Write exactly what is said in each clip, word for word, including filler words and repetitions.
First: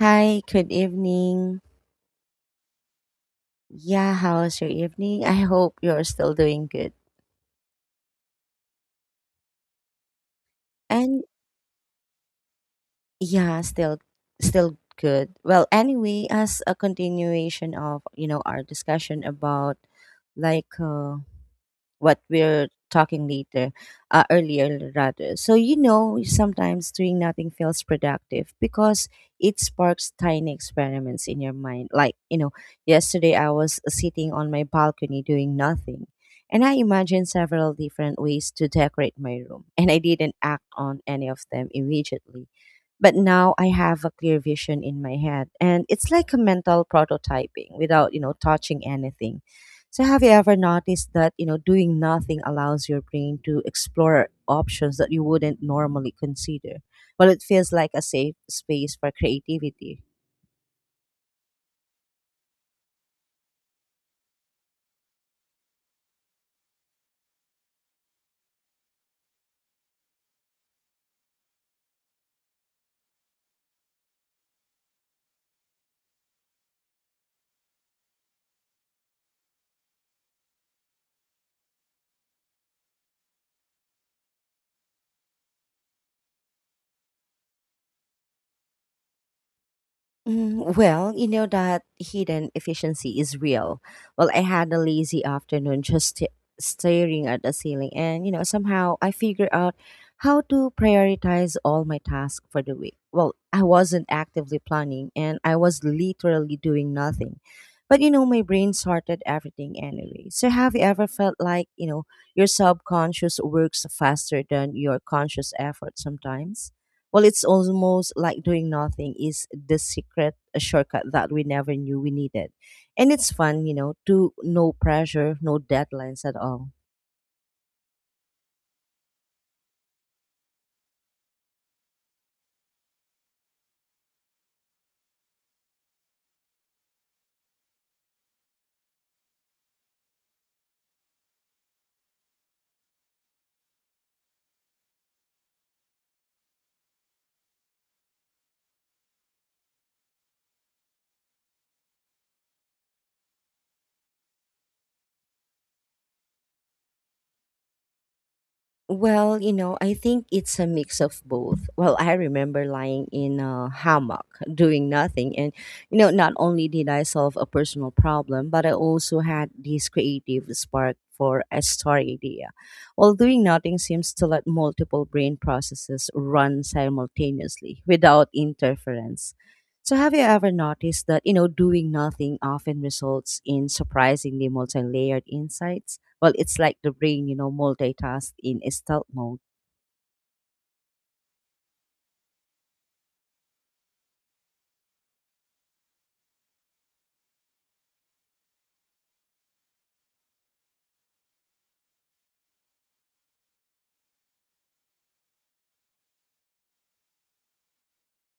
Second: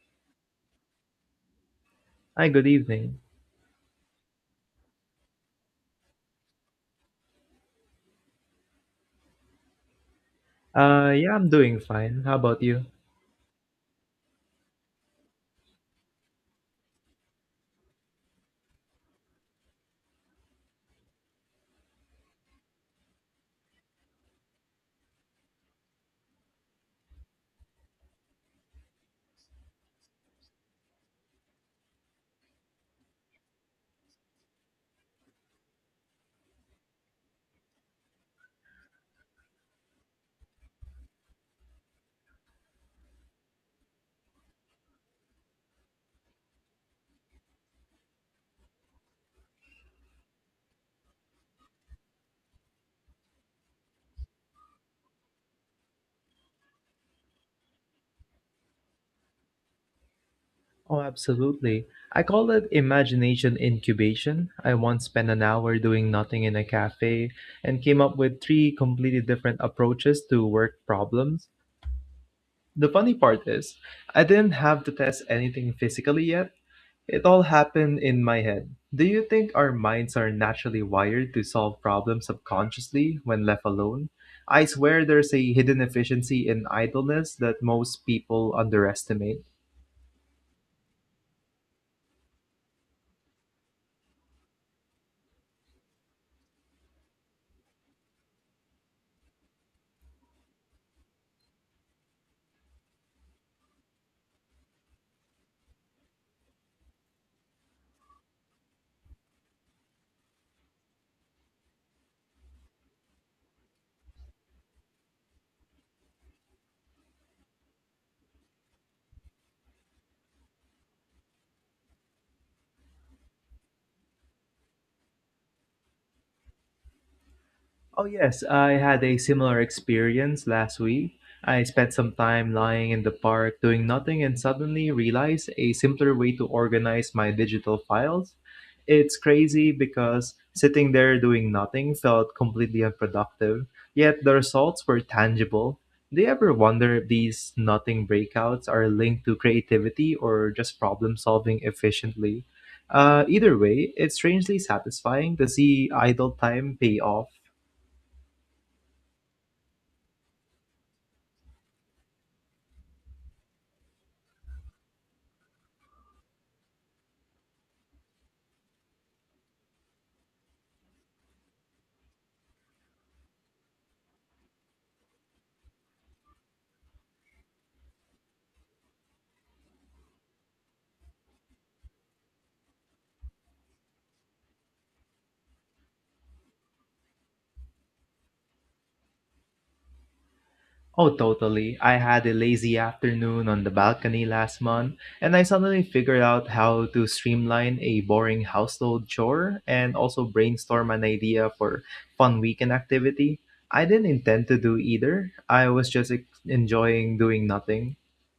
Hi, good evening. Hi, good evening. Yeah, how's your evening? I hope you're still doing good. Uh, And Yeah, I'm doing fine. How about you? yeah, still still good. Well, anyway, as a continuation of, you know, our discussion about like uh what we're talking later, uh, earlier rather. So you know sometimes doing nothing feels productive because it sparks tiny experiments in your mind. Like you know yesterday I was sitting on my balcony doing nothing, and I imagined several different ways to decorate my room, and I didn't act on any of them immediately, but now I have a clear vision in my head. And it's like a mental prototyping without, you know, touching anything. So have you ever noticed that, you know, doing nothing allows your brain to explore options that you wouldn't normally consider? Well, it feels like a safe space for creativity. Oh, absolutely. I call it imagination incubation. I once spent an hour doing nothing in a cafe and came up with three completely different approaches to work problems. The funny part is, I didn't have to test anything physically yet. It all happened in my head. Do you think our minds are naturally wired to solve problems subconsciously when left alone? I swear there's a hidden efficiency in idleness that most people underestimate. Mm, well, you know that hidden efficiency is real. Well, I had a lazy afternoon just st- staring at the ceiling, and you know, somehow I figured out how to prioritize all my tasks for the week. Well, I wasn't actively planning, and I was literally doing nothing. But you know, my brain sorted everything anyway. So, have you ever felt like, you know, your subconscious works faster than your conscious effort sometimes? Well, it's almost like doing nothing is the secret shortcut that we never knew we needed. And it's fun, you know, to no pressure, no deadlines at all. Oh, yes, I had a similar experience last week. I spent some time lying in the park doing nothing and suddenly realized a simpler way to organize my digital files. It's crazy because sitting there doing nothing felt completely unproductive, yet the results were tangible. Do you ever wonder if these nothing breakouts are linked to creativity or just problem solving efficiently? Uh, either way, it's strangely satisfying to see idle time pay off. Well, you know, I think it's a mix of both. Well, I remember lying in a hammock doing nothing. And, you know, not only did I solve a personal problem, but I also had this creative spark for a story idea. Well, doing nothing seems to let multiple brain processes run simultaneously without interference. So have you ever noticed that, you know, doing nothing often results in surprisingly multi-layered insights? Well, it's like the brain, you know, multitask in a stealth mode. Oh, totally. I had a lazy afternoon on the balcony last month, and I suddenly figured out how to streamline a boring household chore and also brainstorm an idea for fun weekend activity. I didn't intend to do either. I was just ex- enjoying doing nothing.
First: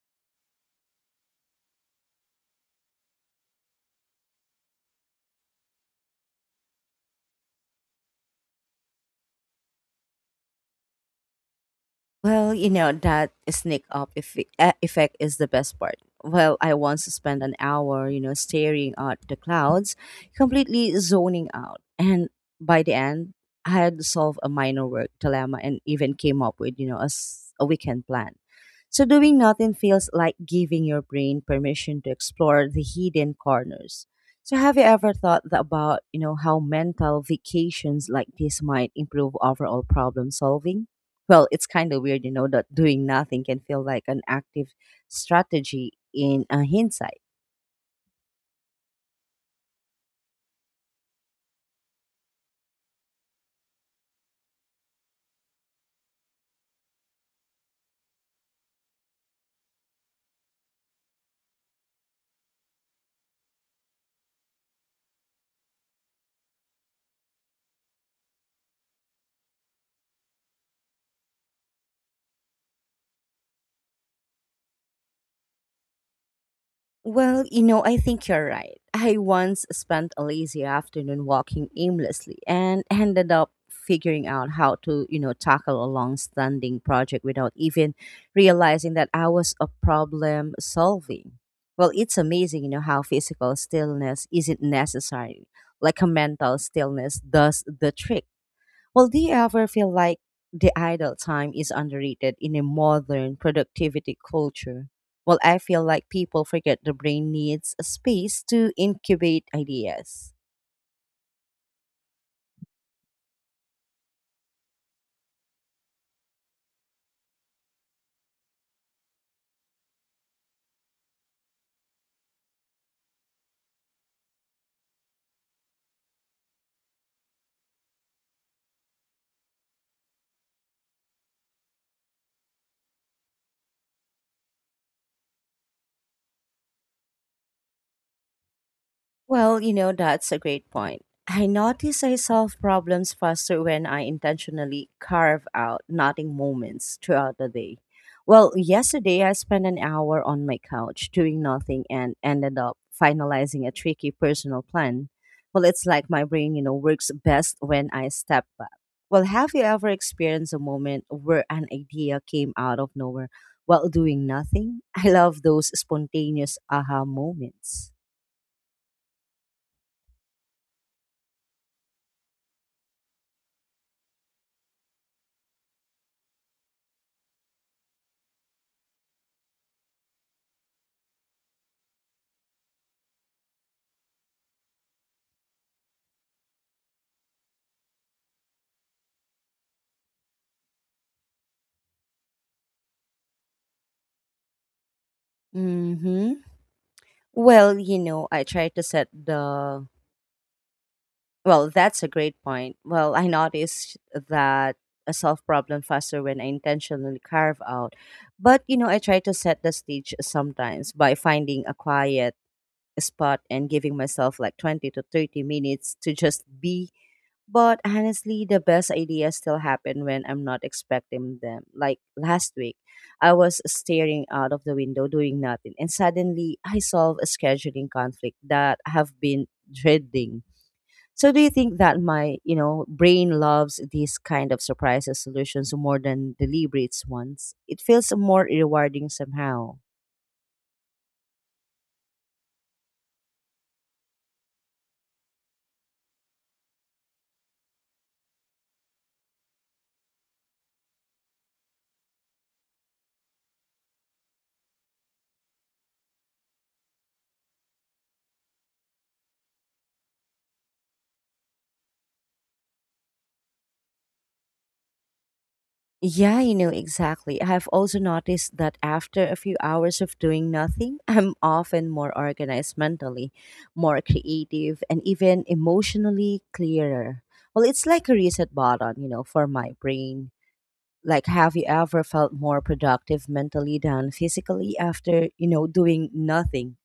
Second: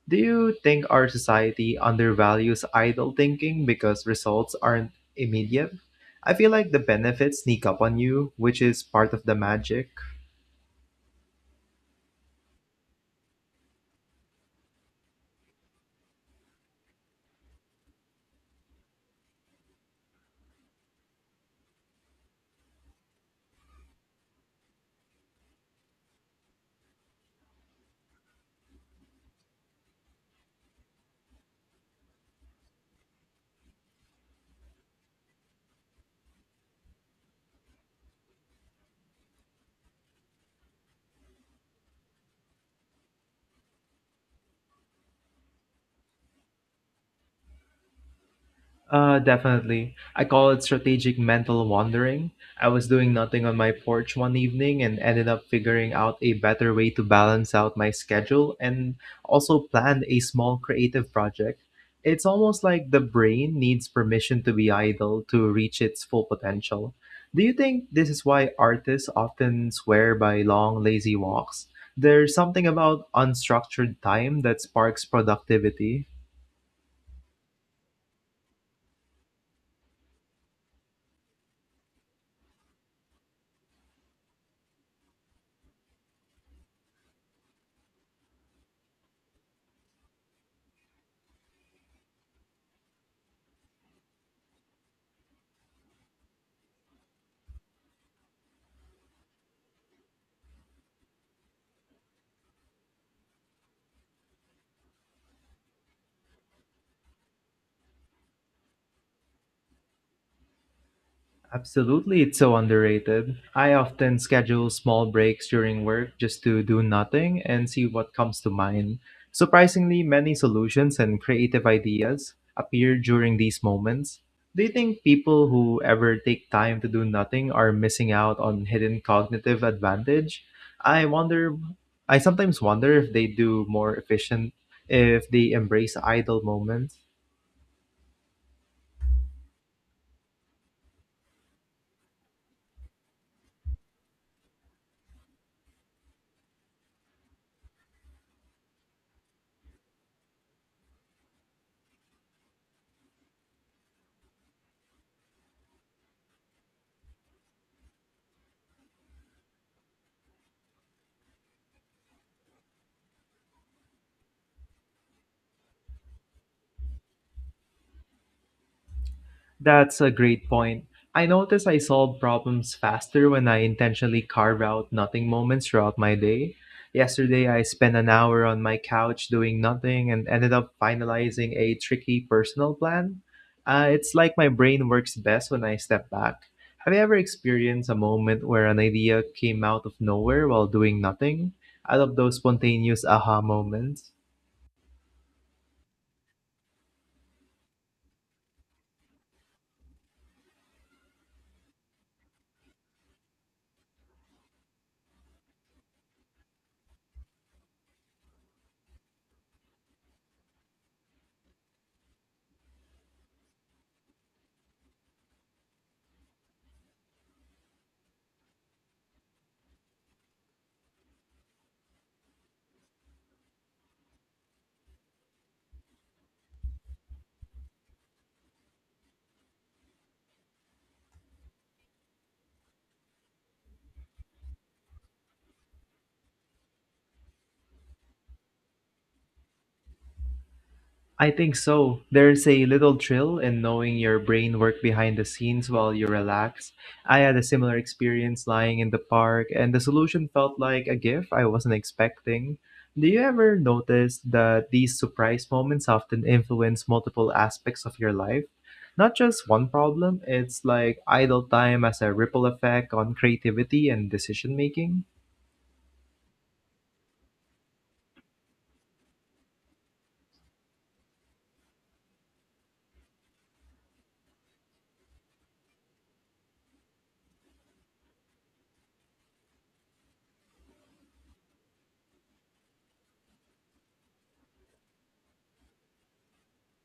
Do you think our society undervalues idle thinking because results aren't immediate? I feel like the benefits sneak up on you, which is part of the magic. Well, you know, that sneak up eff- e- effect is the best part. Well, I once spent an hour, you know, staring at the clouds, completely zoning out. And by the end, I had solved a minor work dilemma and even came up with, you know, a, s- a weekend plan. So doing nothing feels like giving your brain permission to explore the hidden corners. So have you ever thought tha- about, you know, how mental vacations like this might improve overall problem solving? Well, it's kind of weird, you know, that doing nothing can feel like an active strategy in uh, hindsight. Uh, definitely. I call it strategic mental wandering. I was doing nothing on my porch one evening and ended up figuring out a better way to balance out my schedule and also planned a small creative project. It's almost like the brain needs permission to be idle to reach its full potential. Do you think this is why artists often swear by long, lazy walks? There's something about unstructured time that sparks productivity. Well, you know, I think you're right. I once spent a lazy afternoon walking aimlessly and ended up figuring out how to, you know, tackle a long standing project without even realizing that I was a problem solving. Well, it's amazing, you know, how physical stillness isn't necessary. Like a mental stillness does the trick. Well, do you ever feel like the idle time is underrated in a modern productivity culture? Well, I feel like people forget the brain needs a space to incubate ideas. Absolutely, it's so underrated. I often schedule small breaks during work just to do nothing and see what comes to mind. Surprisingly, many solutions and creative ideas appear during these moments. Do you think people who ever take time to do nothing are missing out on hidden cognitive advantage? I wonder, I sometimes wonder if they do more efficient if they embrace idle moments. Well, you know, that's a great point. I notice I solve problems faster when I intentionally carve out nothing moments throughout the day. Well, yesterday I spent an hour on my couch doing nothing and ended up finalizing a tricky personal plan. Well, it's like my brain, you know, works best when I step back. Well, have you ever experienced a moment where an idea came out of nowhere while doing nothing? I love those spontaneous aha moments. That's a great point. I notice I solve problems faster when I intentionally carve out nothing moments throughout my day. Yesterday, I spent an hour on my couch doing nothing and ended up finalizing a tricky personal plan. Uh, it's like my brain works best when I step back. Have you ever experienced a moment where an idea came out of nowhere while doing nothing? I love those spontaneous aha moments. Mm hmm. Well, you know, I try to set the. Well, that's a great point. Well, I noticed that I solve problem faster when I intentionally carve out. But, you know, I try to set the stage sometimes by finding a quiet spot and giving myself like twenty to thirty minutes to just be, but honestly, the best ideas still happen when I'm not expecting them. Like last week, I was staring out of the window doing nothing, and suddenly I solved a scheduling conflict that I have been dreading. So do you think that my, you know, brain loves these kind of surprises solutions more than deliberate ones? It feels more rewarding somehow. I think so. There's a little thrill in knowing your brain work behind the scenes while you relax. I had a similar experience lying in the park, and the solution felt like a gift I wasn't expecting. Do you ever notice that these surprise moments often influence multiple aspects of your life? Not just one problem, it's like idle time as a ripple effect on creativity and decision making. Yeah, you know, exactly. I have also noticed that after a few hours of doing nothing, I'm often more organized mentally, more creative, and even emotionally clearer. Well, it's like a reset button, you know, for my brain. Like, have you ever felt more productive mentally than physically after, you know, doing nothing?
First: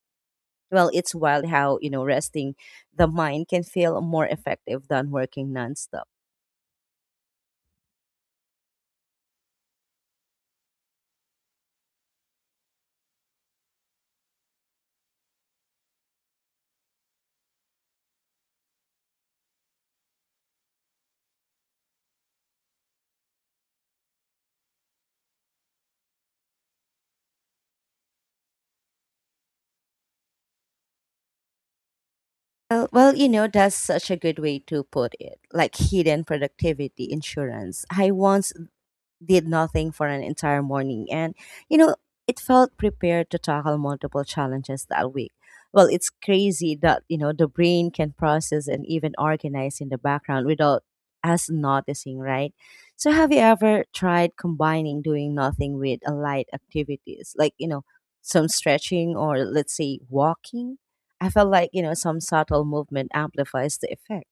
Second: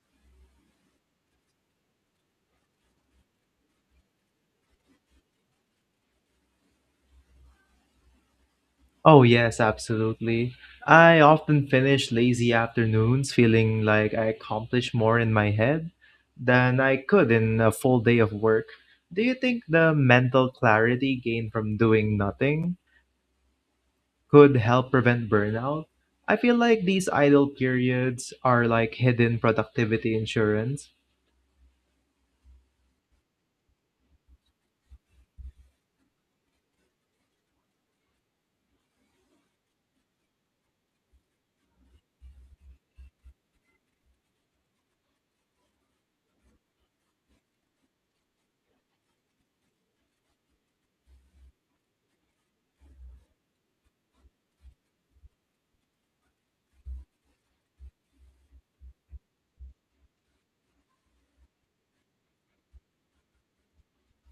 Well, it's wild how, you know, resting the mind can feel more effective than working nonstop. Oh, yes, absolutely. I often finish lazy afternoons feeling like I accomplish more in my head than I could in a full day of work. Do you think the mental clarity gained from doing nothing could help prevent burnout? I feel like these idle periods are like hidden productivity insurance. Well, well, you know, that's such a good way to put it, like hidden productivity insurance. I once did nothing for an entire morning. And, you know, it felt prepared to tackle multiple challenges that week. Well, it's crazy that, you know, the brain can process and even organize in the background without us noticing, right? So, have you ever tried combining doing nothing with a light activities, like, you know, some stretching or let's say walking? I felt like, you know, some subtle movement amplifies the effect.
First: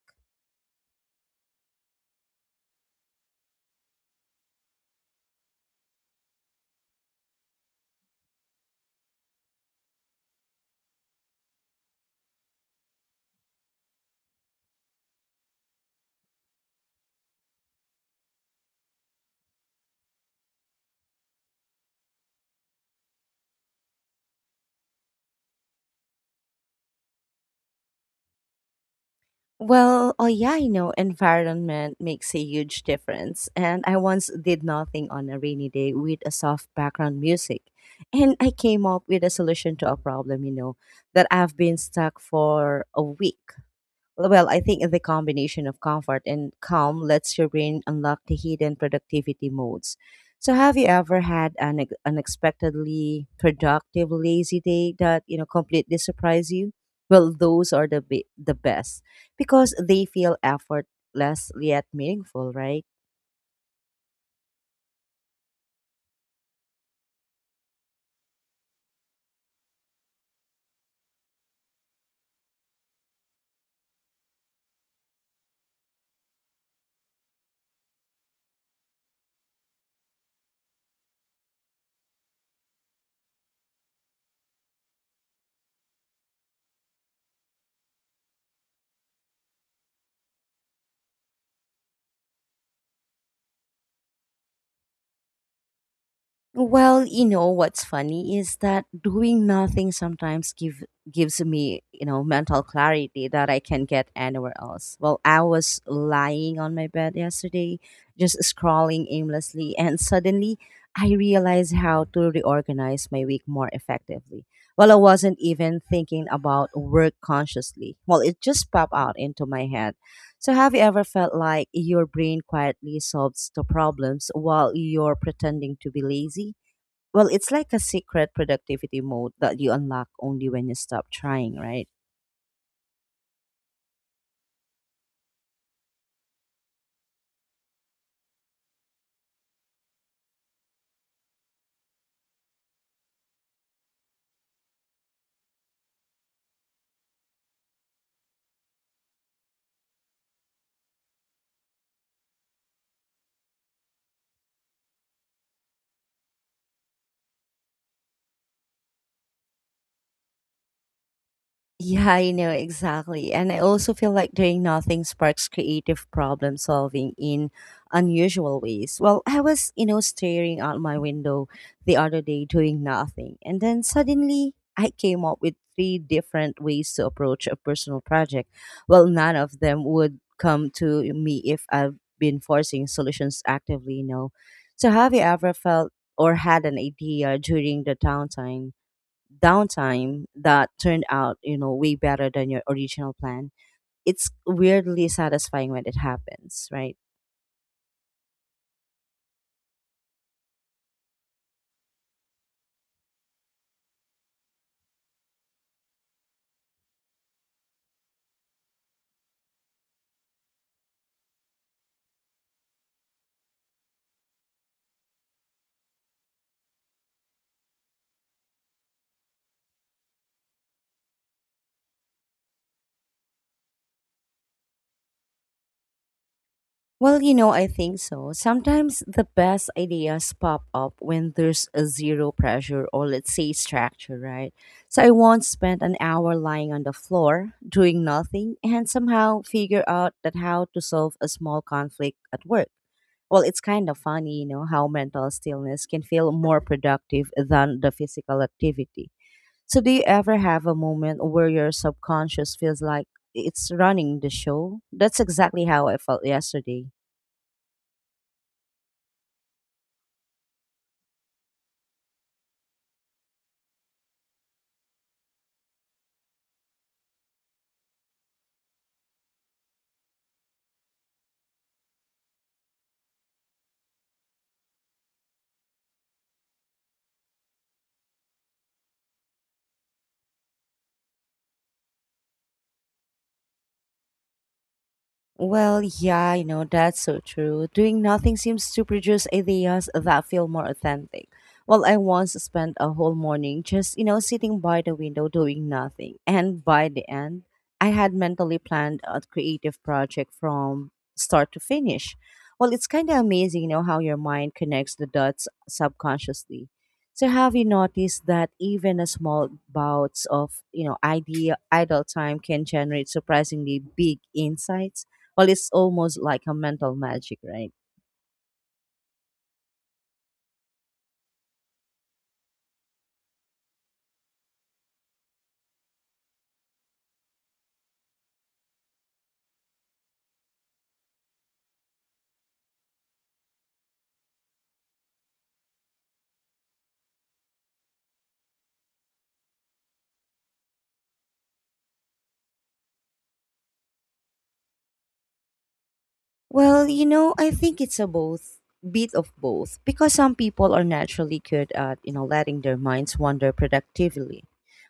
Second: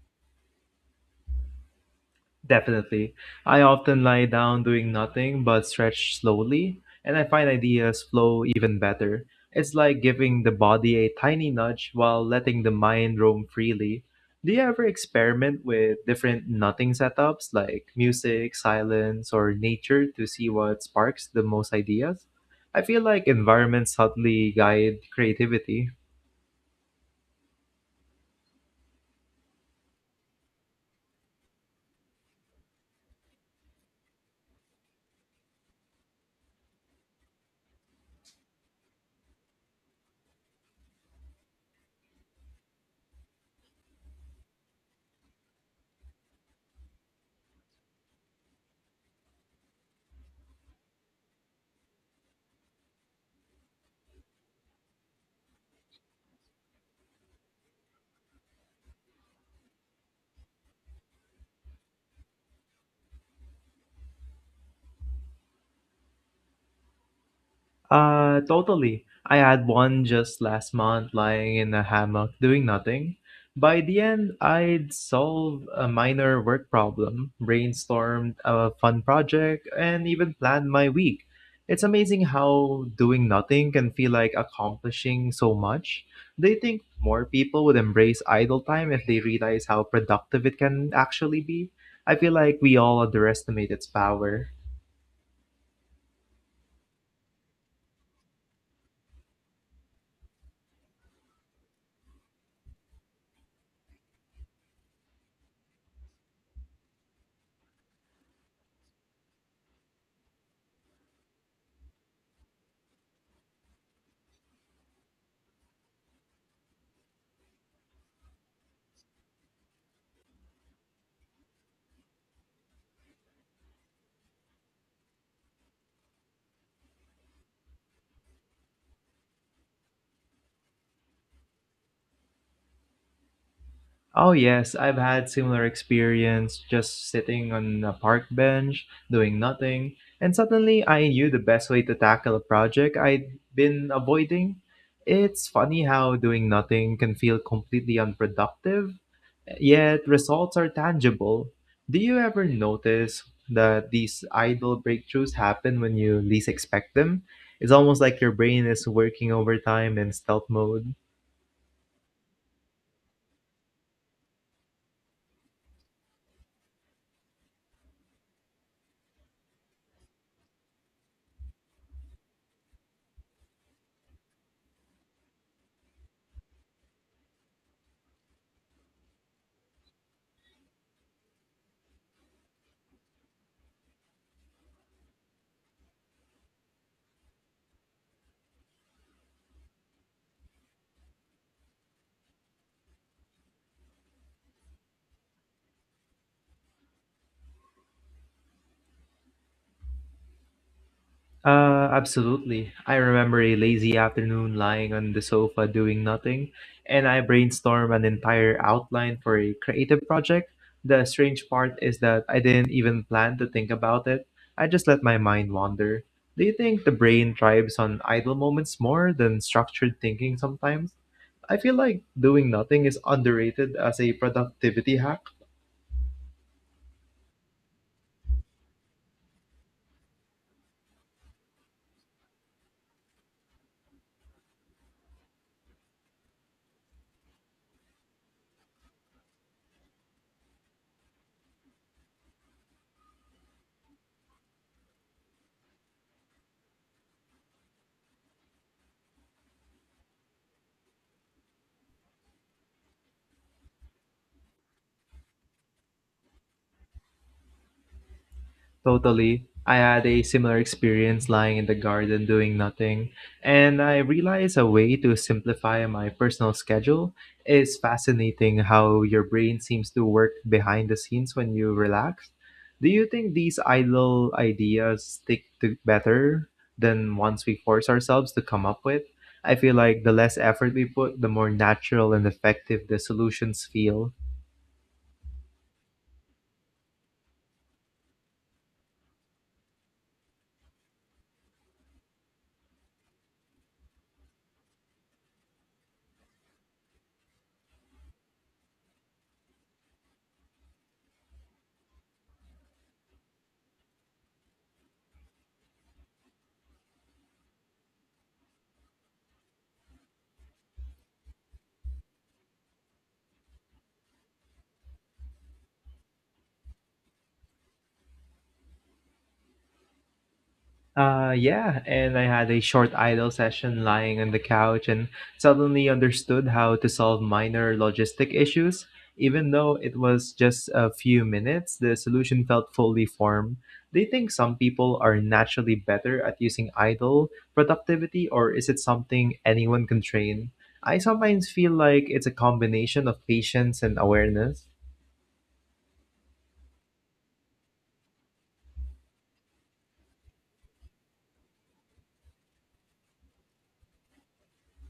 Definitely. I often lie down doing nothing but stretch slowly, and I find ideas flow even better. It's like giving the body a tiny nudge while letting the mind roam freely. Do you ever experiment with different nothing setups like music, silence, or nature to see what sparks the most ideas? I feel like environments subtly guide creativity. Well, oh yeah, you know, environment makes a huge difference. And I once did nothing on a rainy day with a soft background music. And I came up with a solution to a problem, you know, that I've been stuck for a week. Well, I think the combination of comfort and calm lets your brain unlock the hidden productivity modes. So, have you ever had an ex- unexpectedly productive lazy day that you know completely surprise you? Well, those are the be- the best because they feel effortless yet meaningful, right? Uh, totally. I had one just last month lying in a hammock doing nothing. By the end, I'd solved a minor work problem, brainstormed a fun project, and even planned my week. It's amazing how doing nothing can feel like accomplishing so much. Do you think more people would embrace idle time if they realize how productive it can actually be? I feel like we all underestimate its power. Well, you know what's funny is that doing nothing sometimes give gives me, you know, mental clarity that I can get anywhere else. Well, I was lying on my bed yesterday, just scrolling aimlessly, and suddenly I realized how to reorganize my week more effectively. Well, I wasn't even thinking about work consciously. Well, it just popped out into my head. So, have you ever felt like your brain quietly solves the problems while you're pretending to be lazy? Well, it's like a secret productivity mode that you unlock only when you stop trying, right? Oh yes, I've had similar experience just sitting on a park bench doing nothing, and suddenly I knew the best way to tackle a project I'd been avoiding. It's funny how doing nothing can feel completely unproductive, yet results are tangible. Do you ever notice that these idle breakthroughs happen when you least expect them? It's almost like your brain is working overtime in stealth mode. Yeah, I know exactly. And I also feel like doing nothing sparks creative problem solving in unusual ways. Well, I was, you know, staring out my window the other day doing nothing. And then suddenly I came up with three different ways to approach a personal project. Well, none of them would come to me if I've been forcing solutions actively, you know. So have you ever felt or had an idea during the downtime? downtime that turned out, you know, way better than your original plan. It's weirdly satisfying when it happens, right? Uh, absolutely. I remember a lazy afternoon lying on the sofa doing nothing, and I brainstormed an entire outline for a creative project. The strange part is that I didn't even plan to think about it. I just let my mind wander. Do you think the brain thrives on idle moments more than structured thinking sometimes? I feel like doing nothing is underrated as a productivity hack. Well, you know, I think so. Sometimes the best ideas pop up when there's a zero pressure or let's say structure, right? So I once spent an hour lying on the floor doing nothing and somehow figure out that how to solve a small conflict at work. Well, it's kind of funny, you know, how mental stillness can feel more productive than the physical activity. So, do you ever have a moment where your subconscious feels like it's running the show? That's exactly how I felt yesterday. Totally. I had a similar experience lying in the garden doing nothing, and I realized a way to simplify my personal schedule is fascinating how your brain seems to work behind the scenes when you relax. Do you think these idle ideas stick to better than ones we force ourselves to come up with? I feel like the less effort we put, the more natural and effective the solutions feel. Well, yeah, you know, that's so true. Doing nothing seems to produce ideas that feel more authentic. Well, I once spent a whole morning just, you know, sitting by the window doing nothing. And by the end, I had mentally planned a creative project from start to finish. Well, it's kind of amazing, you know, how your mind connects the dots subconsciously. So, have you noticed that even a small bouts of, you know, idea idle time can generate surprisingly big insights? Well, it's almost like a mental magic, right? Uh, yeah, and I had a short idle session lying on the couch and suddenly understood how to solve minor logistic issues. Even though it was just a few minutes, the solution felt fully formed. Do you think some people are naturally better at using idle productivity, or is it something anyone can train? I sometimes feel like it's a combination of patience and awareness. Well, you know, I think it's a both bit of both because some people are naturally good at, you know, letting their minds wander productively.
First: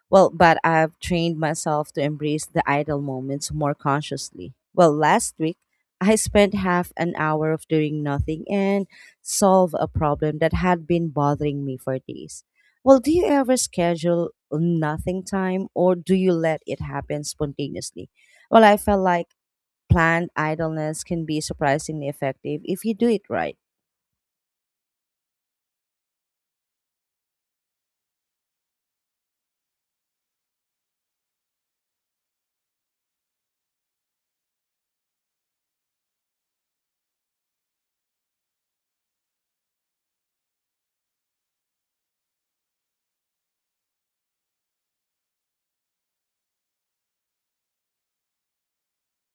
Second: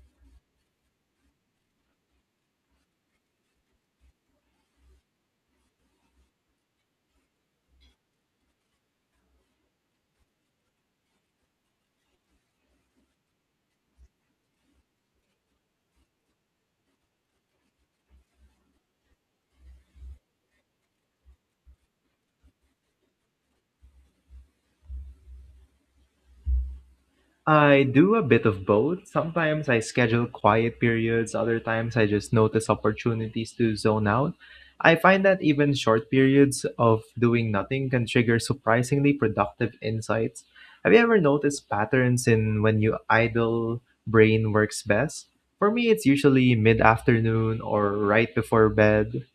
Well, but I've trained myself to embrace the idle moments more consciously. Well, last week, I spent half an hour of doing nothing and solve a problem that had been bothering me for days. Well, do you ever schedule nothing time or do you let it happen spontaneously? Well, I felt like planned idleness can be surprisingly effective if you do it right. I do a bit of both. Sometimes I schedule quiet periods, other times I just notice opportunities to zone out. I find that even short periods of doing nothing can trigger surprisingly productive insights. Have you ever noticed patterns in when your idle brain works best? For me, it's usually mid afternoon or right before bed.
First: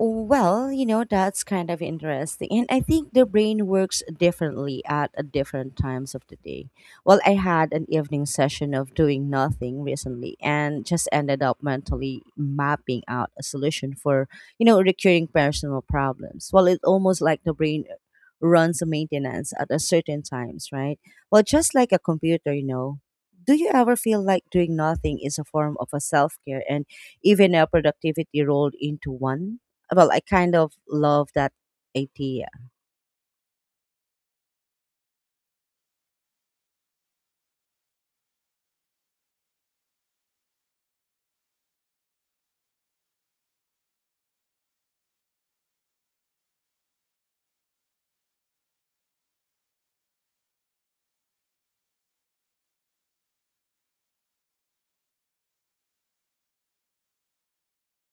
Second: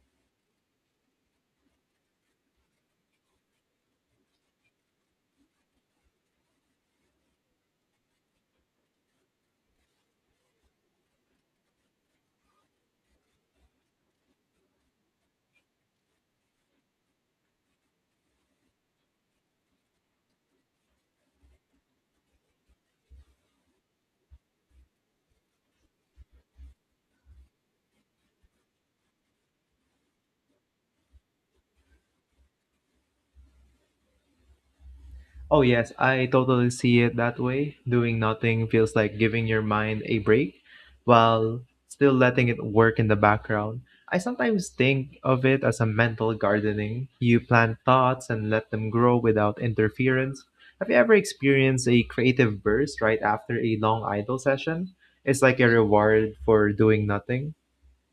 Well, you know, that's kind of interesting. And I think the brain works differently at uh, different times of the day. Well, I had an evening session of doing nothing recently and just ended up mentally mapping out a solution for, you know, recurring personal problems. Well, it's almost like the brain runs a maintenance at a certain times, right? Well, just like a computer, you know. Do you ever feel like doing nothing is a form of a self-care and even a productivity rolled into one? Well, I kind of love that idea. Oh, yes, I totally see it that way. Doing nothing feels like giving your mind a break while still letting it work in the background. I sometimes think of it as a mental gardening. You plant thoughts and let them grow without interference. Have you ever experienced a creative burst right after a long idle session? It's like a reward for doing nothing.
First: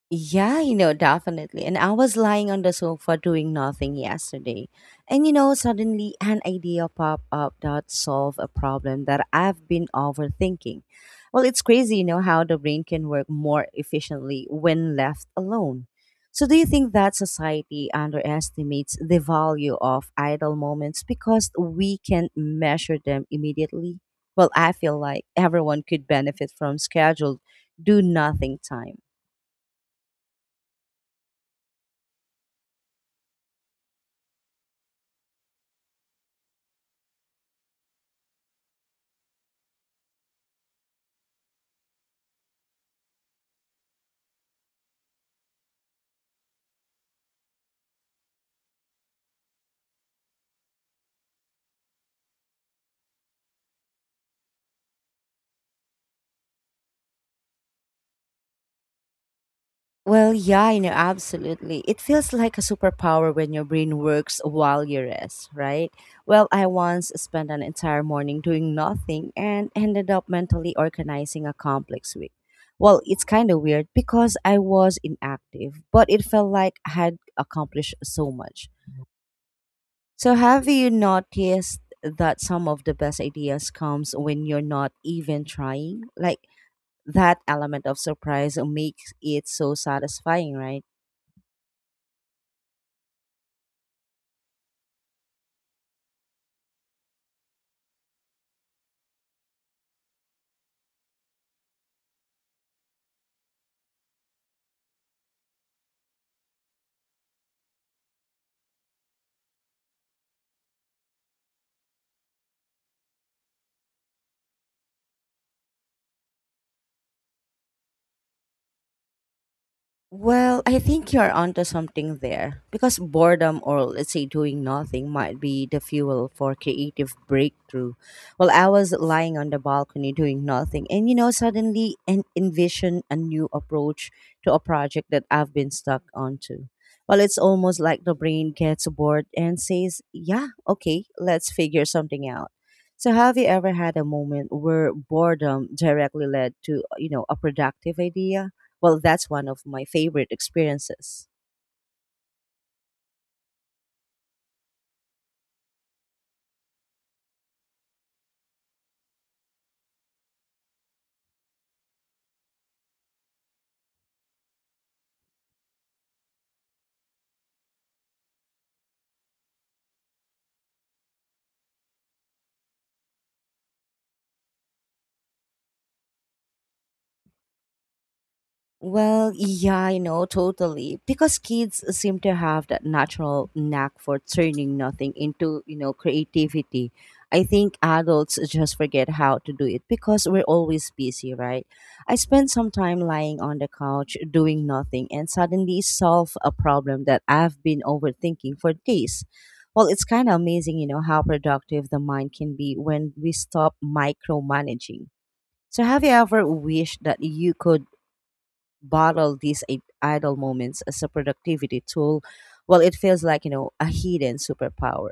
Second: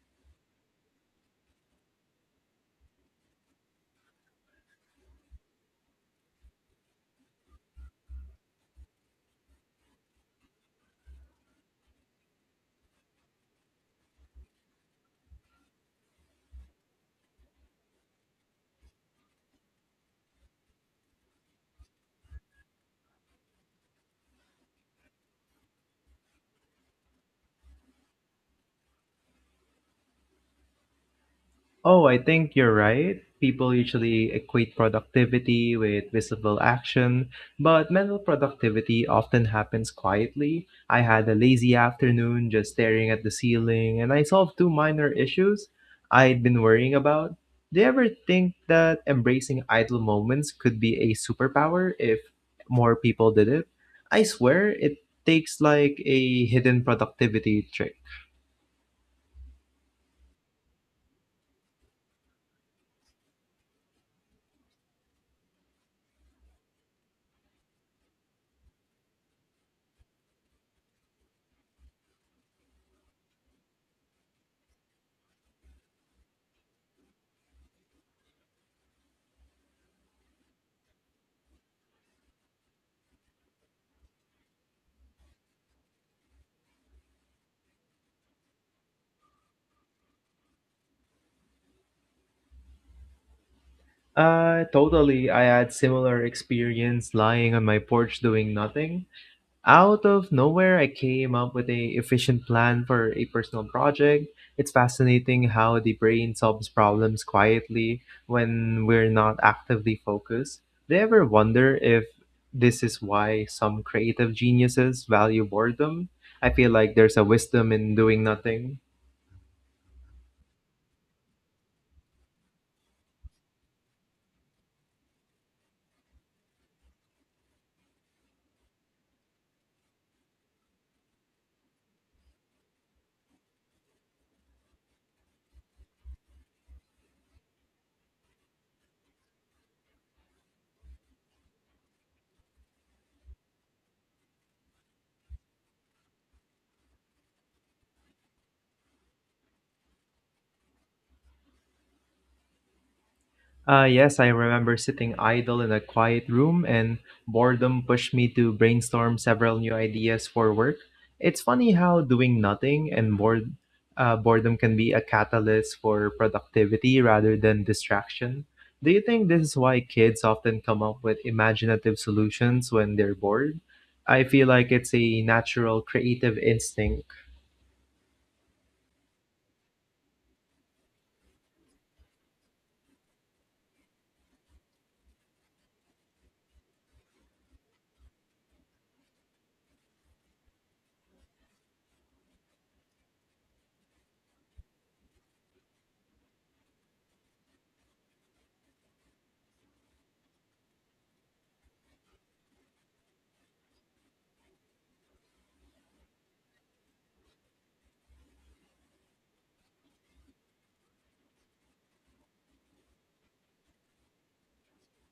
Yeah, you know, definitely. And I was lying on the sofa doing nothing yesterday. And you know, suddenly an idea popped up that solved a problem that I've been overthinking. Well, it's crazy, you know, how the brain can work more efficiently when left alone. So, do you think that society underestimates the value of idle moments because we can't measure them immediately? Well, I feel like everyone could benefit from scheduled do nothing time. Oh, I think you're right. People usually equate productivity with visible action, but mental productivity often happens quietly. I had a lazy afternoon just staring at the ceiling, and I solved two minor issues I'd been worrying about. Do you ever think that embracing idle moments could be a superpower if more people did it? I swear it takes like a hidden productivity trick. Well, yeah, you know, absolutely. It feels like a superpower when your brain works while you rest, right? Well, I once spent an entire morning doing nothing and ended up mentally organizing a complex week. Well, it's kind of weird because I was inactive, but it felt like I had accomplished so much. So, have you noticed that some of the best ideas comes when you're not even trying? Like that element of surprise makes it so satisfying, right? Uh, totally. I had similar experience lying on my porch doing nothing. Out of nowhere, I came up with a efficient plan for a personal project. It's fascinating how the brain solves problems quietly when we're not actively focused. Do you ever wonder if this is why some creative geniuses value boredom? I feel like there's a wisdom in doing nothing. Well, I think you're onto something there because boredom, or let's say doing nothing, might be the fuel for creative breakthrough. Well, I was lying on the balcony doing nothing and you know suddenly and envision a new approach to a project that I've been stuck onto. Well, it's almost like the brain gets bored and says, "Yeah, okay, let's figure something out." So, have you ever had a moment where boredom directly led to, you know, a productive idea? Well, that's one of my favorite experiences. Uh, yes, I remember sitting idle in a quiet room, and boredom pushed me to brainstorm several new ideas for work. It's funny how doing nothing and bored, uh, boredom can be a catalyst for productivity rather than distraction. Do you think this is why kids often come up with imaginative solutions when they're bored? I feel like it's a natural creative instinct. Well, yeah, I know, totally. Because kids seem to have that natural knack for turning nothing into, you know, creativity. I think adults just forget how to do it because we're always busy, right? I spent some time lying on the couch doing nothing and suddenly solve a problem that I've been overthinking for days. Well, it's kind of amazing, you know, how productive the mind can be when we stop micromanaging. So, have you ever wished that you could bottle these i- idle moments as a productivity tool? Well, it feels like, you know, a hidden superpower.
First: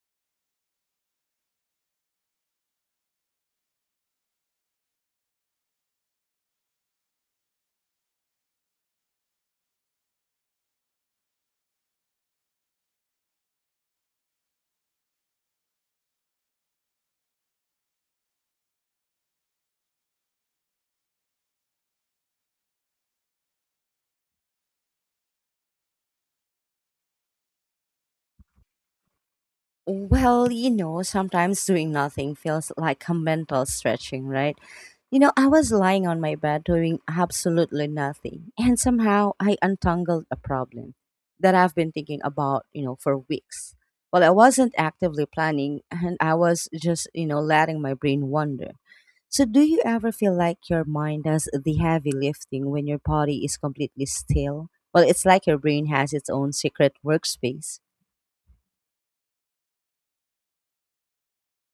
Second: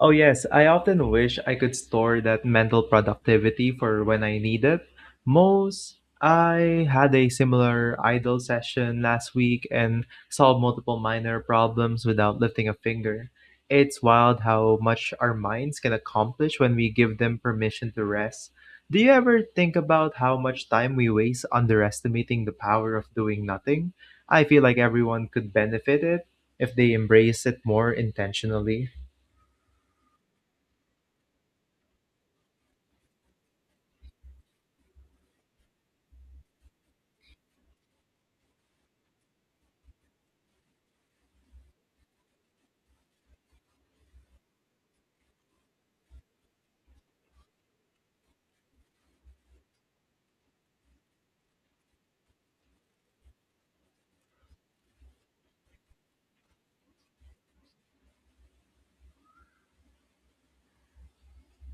Oh, yes, I often wish I could store that mental productivity for when I need it. Most I had a similar idle session last week and solved multiple minor problems without lifting a finger. It's wild how much our minds can accomplish when we give them permission to rest. Do you ever think about how much time we waste underestimating the power of doing nothing? I feel like everyone could benefit it if they embrace it more intentionally. Well, you know, sometimes doing nothing feels like a mental stretching, right? You know, I was lying on my bed doing absolutely nothing, and somehow I untangled a problem that I've been thinking about, you know, for weeks. Well, I wasn't actively planning, and I was just, you know, letting my brain wander. So, do you ever feel like your mind does the heavy lifting when your body is completely still? Well, it's like your brain has its own secret workspace.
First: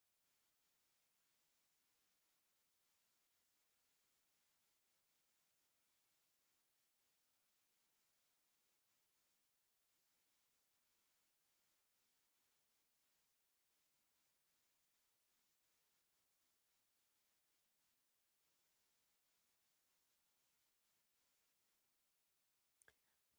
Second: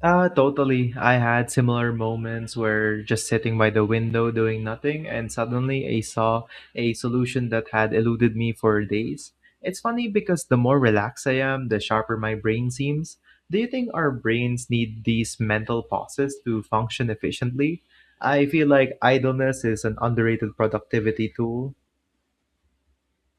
Uh, totally. I had similar moments where just sitting by the window doing nothing, and suddenly I saw a solution that had eluded me for days. It's funny because the more relaxed I am, the sharper my brain seems. Do you think our brains need these mental pauses to function efficiently? I feel like idleness is an underrated productivity tool.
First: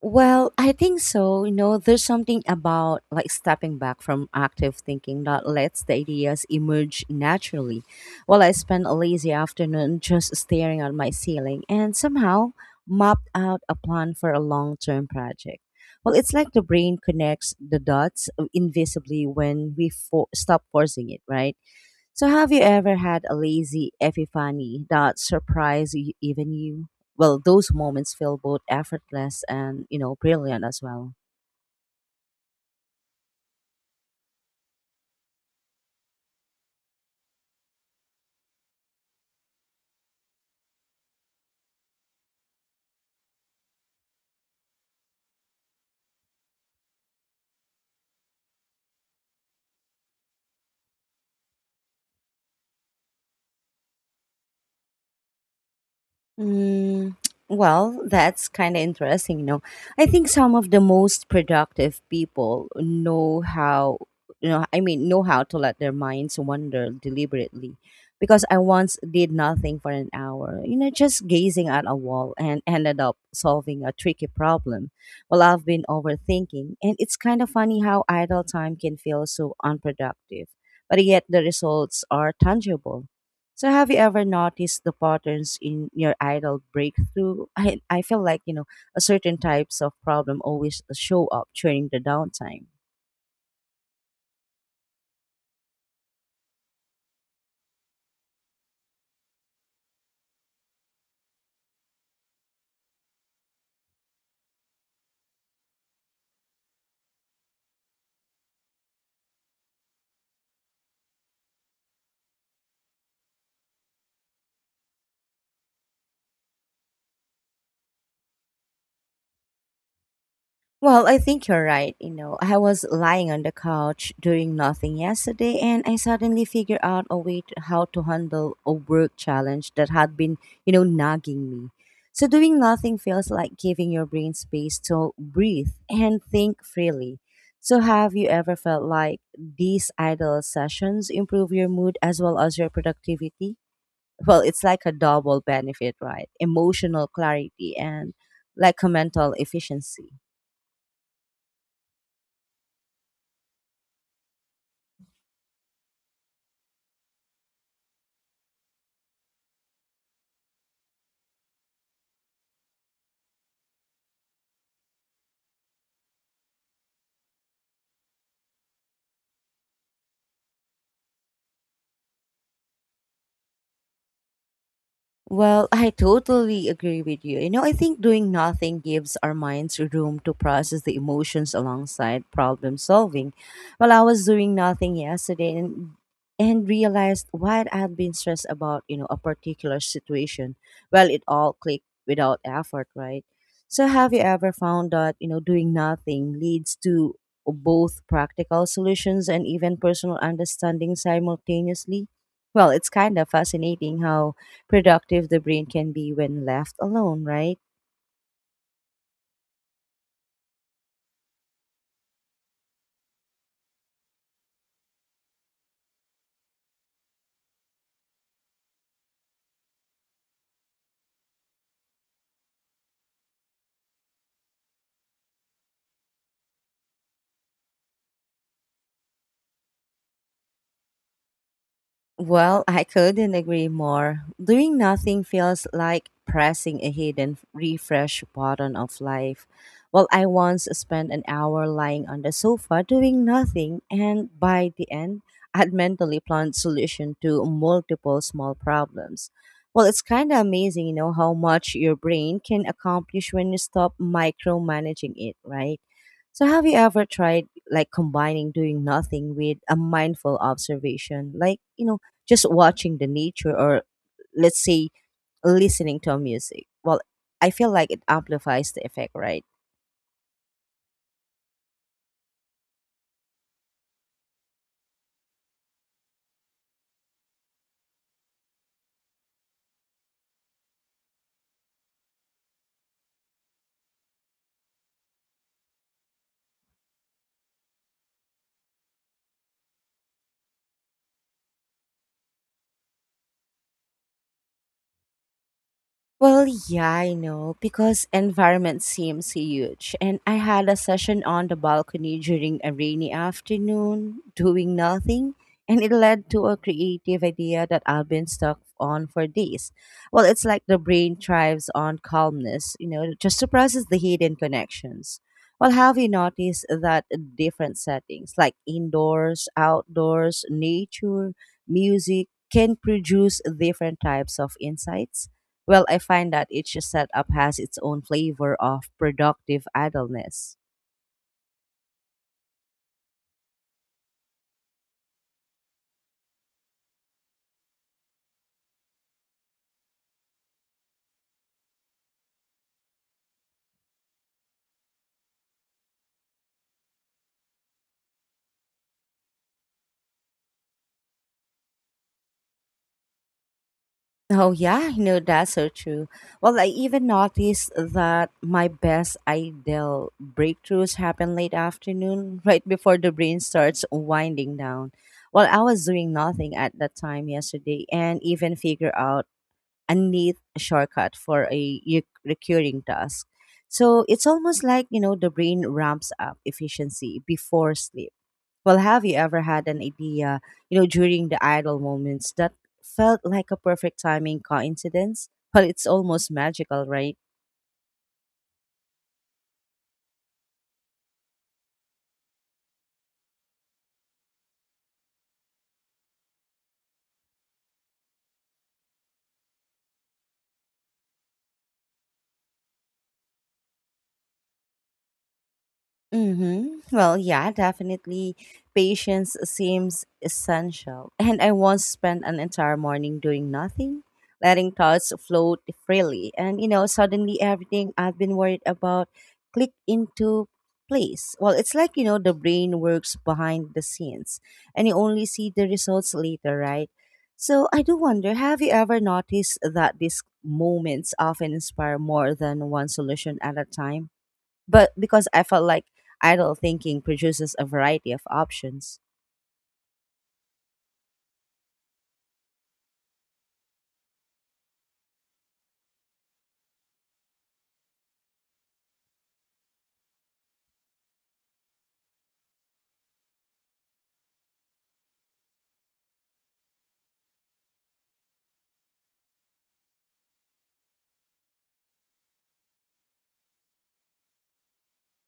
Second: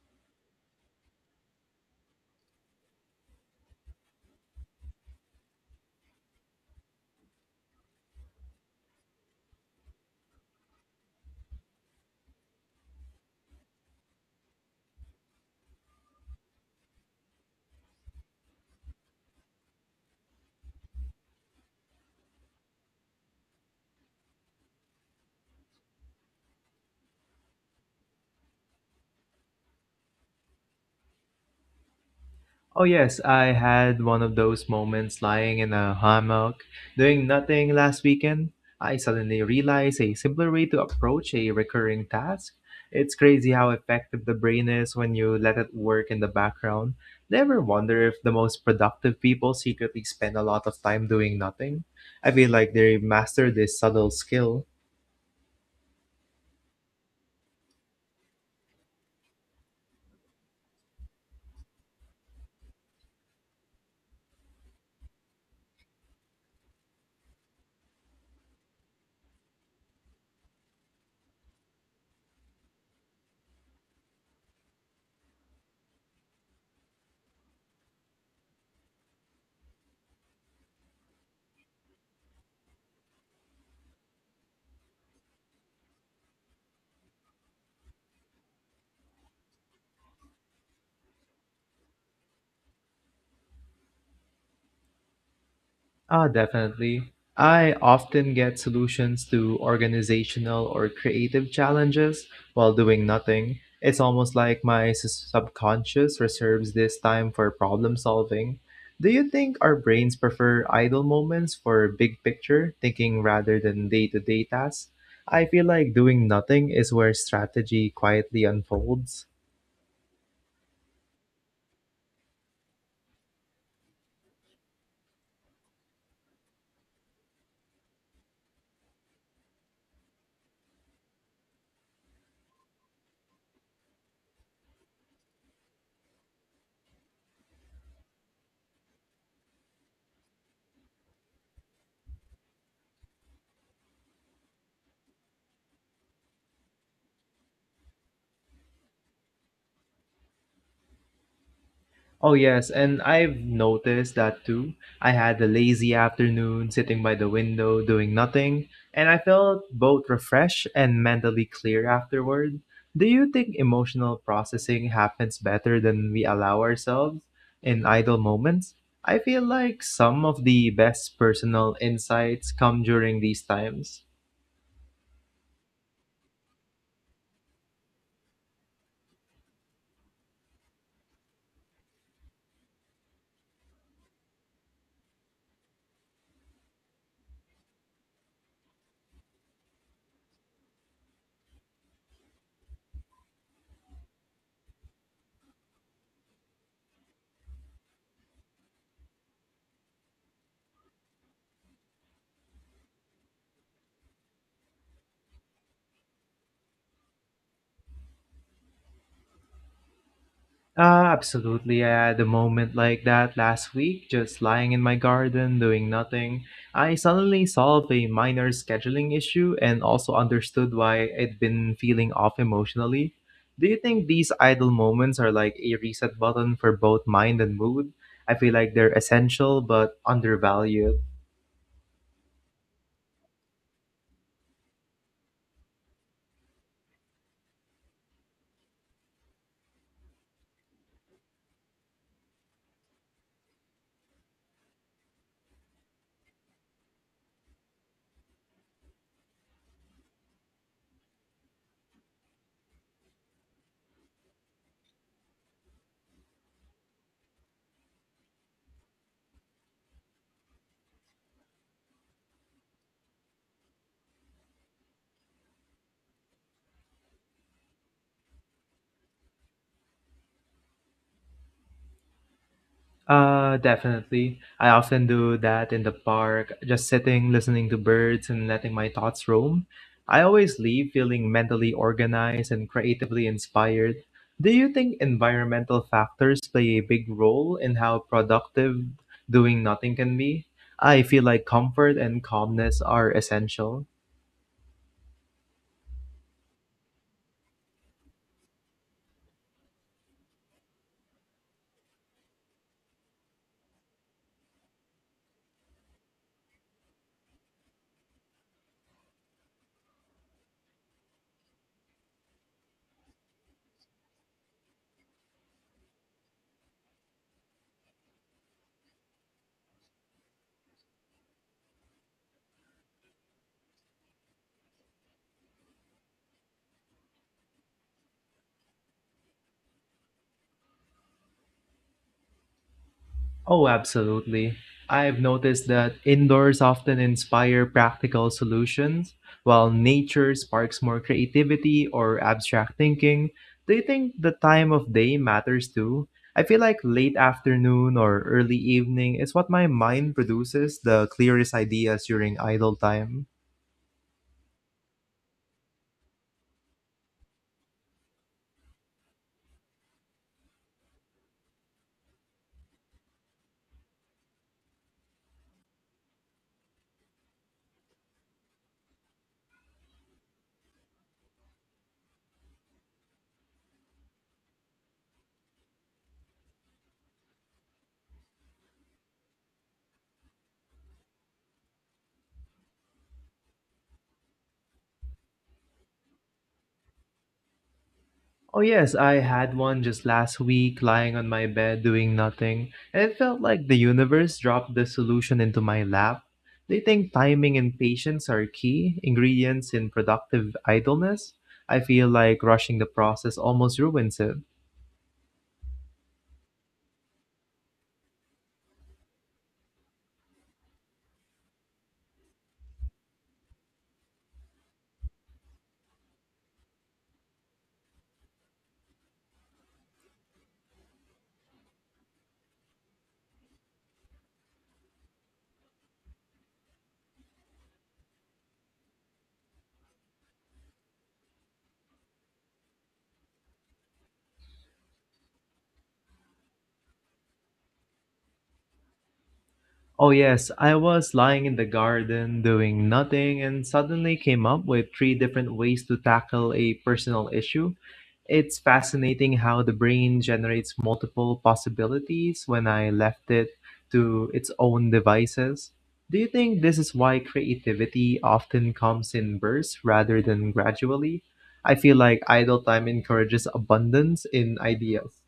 Well, I think so. You know, there's something about like stepping back from active thinking that lets the ideas emerge naturally. Well, I spent a lazy afternoon just staring at my ceiling and somehow mapped out a plan for a long term project. Well, it's like the brain connects the dots uh, invisibly when we for- stop forcing it, right? So, have you ever had a lazy epiphany that surprised you, even you? Well, those moments feel both effortless and, you know, brilliant as well. Oh, yes, I had one of those moments lying in a hammock doing nothing last weekend. I suddenly realized a simpler way to approach a recurring task. It's crazy how effective the brain is when you let it work in the background. Never wonder if the most productive people secretly spend a lot of time doing nothing. I feel like they master this subtle skill. Mm, well, that's kind of interesting, you know. I think some of the most productive people know how, you know, I mean, know how to let their minds wander deliberately. Because I once did nothing for an hour, you know, just gazing at a wall and ended up solving a tricky problem. Well, I've been overthinking, and it's kind of funny how idle time can feel so unproductive, but yet the results are tangible. So have you ever noticed the patterns in your idol breakthrough? I I feel like, you know, a certain types of problem always show up during the downtime. Ah, definitely. I often get solutions to organizational or creative challenges while doing nothing. It's almost like my s- subconscious reserves this time for problem solving. Do you think our brains prefer idle moments for big picture thinking rather than day to day tasks? I feel like doing nothing is where strategy quietly unfolds. Well, I think you're right. You know, I was lying on the couch doing nothing yesterday and I suddenly figured out a way to, how to handle a work challenge that had been, you know, nagging me. So doing nothing feels like giving your brain space to breathe and think freely. So have you ever felt like these idle sessions improve your mood as well as your productivity? Well, it's like a double benefit, right? Emotional clarity and like a mental efficiency. Oh, yes, and I've noticed that too. I had a lazy afternoon sitting by the window doing nothing, and I felt both refreshed and mentally clear afterward. Do you think emotional processing happens better than we allow ourselves in idle moments? I feel like some of the best personal insights come during these times. Well, I totally agree with you. You know, I think doing nothing gives our minds room to process the emotions alongside problem solving. Well, I was doing nothing yesterday and and realized what I've been stressed about, you know, a particular situation. Well, it all clicked without effort, right? So have you ever found that, you know, doing nothing leads to both practical solutions and even personal understanding simultaneously? Well, it's kind of fascinating how productive the brain can be when left alone, right? Uh, absolutely. I had a moment like that last week, just lying in my garden doing nothing. I suddenly solved a minor scheduling issue and also understood why I'd been feeling off emotionally. Do you think these idle moments are like a reset button for both mind and mood? I feel like they're essential but undervalued. Well, I couldn't agree more. Doing nothing feels like pressing a hidden refresh button of life. Well, I once spent an hour lying on the sofa doing nothing, and by the end, I'd mentally planned solution to multiple small problems. Well, it's kind of amazing, you know, how much your brain can accomplish when you stop micromanaging it, right? So, have you ever tried like combining doing nothing with a mindful observation, like you know, just watching the nature, or let's say listening to a music? Well, I feel like it amplifies the effect, right? Uh, definitely. I often do that in the park, just sitting, listening to birds, and letting my thoughts roam. I always leave feeling mentally organized and creatively inspired. Do you think environmental factors play a big role in how productive doing nothing can be? I feel like comfort and calmness are essential. Well, yeah, I know, because environment seems huge. And I had a session on the balcony during a rainy afternoon, doing nothing, and it led to a creative idea that I've been stuck on for days. Well, it's like the brain thrives on calmness, you know, just to process the hidden connections. Well, have you noticed that different settings, like indoors, outdoors, nature, music, can produce different types of insights? Well, I find that each setup has its own flavor of productive idleness. Oh, absolutely. I've noticed that indoors often inspire practical solutions, while nature sparks more creativity or abstract thinking. Do you think the time of day matters too? I feel like late afternoon or early evening is what my mind produces the clearest ideas during idle time. Oh, yeah, you know, that's so true. Well, I even noticed that my best ideal breakthroughs happen late afternoon, right before the brain starts winding down. Well, I was doing nothing at that time yesterday and even figure out a neat shortcut for a re- recurring task. So it's almost like, you know, the brain ramps up efficiency before sleep. Well, have you ever had an idea, you know, during the idle moments that felt like a perfect timing coincidence? Well, it's almost magical, right? Oh, yes, I had one just last week lying on my bed doing nothing, and it felt like the universe dropped the solution into my lap. They think timing and patience are key ingredients in productive idleness. I feel like rushing the process almost ruins it. Mm-hmm. Well, yeah, definitely. Patience seems essential. And I once spent an entire morning doing nothing, letting thoughts float freely. And, you know, suddenly everything I've been worried about clicked into place. Well, it's like, you know, the brain works behind the scenes and you only see the results later, right? So I do wonder, have you ever noticed that these moments often inspire more than one solution at a time? But because I felt like idle thinking produces a variety of options. Oh, yes, I was lying in the garden doing nothing and suddenly came up with three different ways to tackle a personal issue. It's fascinating how the brain generates multiple possibilities when I left it to its own devices. Do you think this is why creativity often comes in bursts rather than gradually? I feel like idle time encourages abundance in ideas.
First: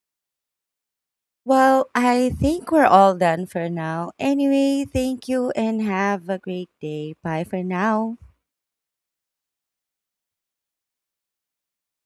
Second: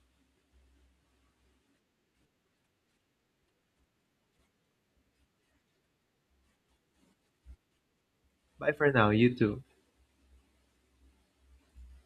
Well, I think we're all done for now. Anyway, thank you and have a great day. Bye for now. Bye for now, you too.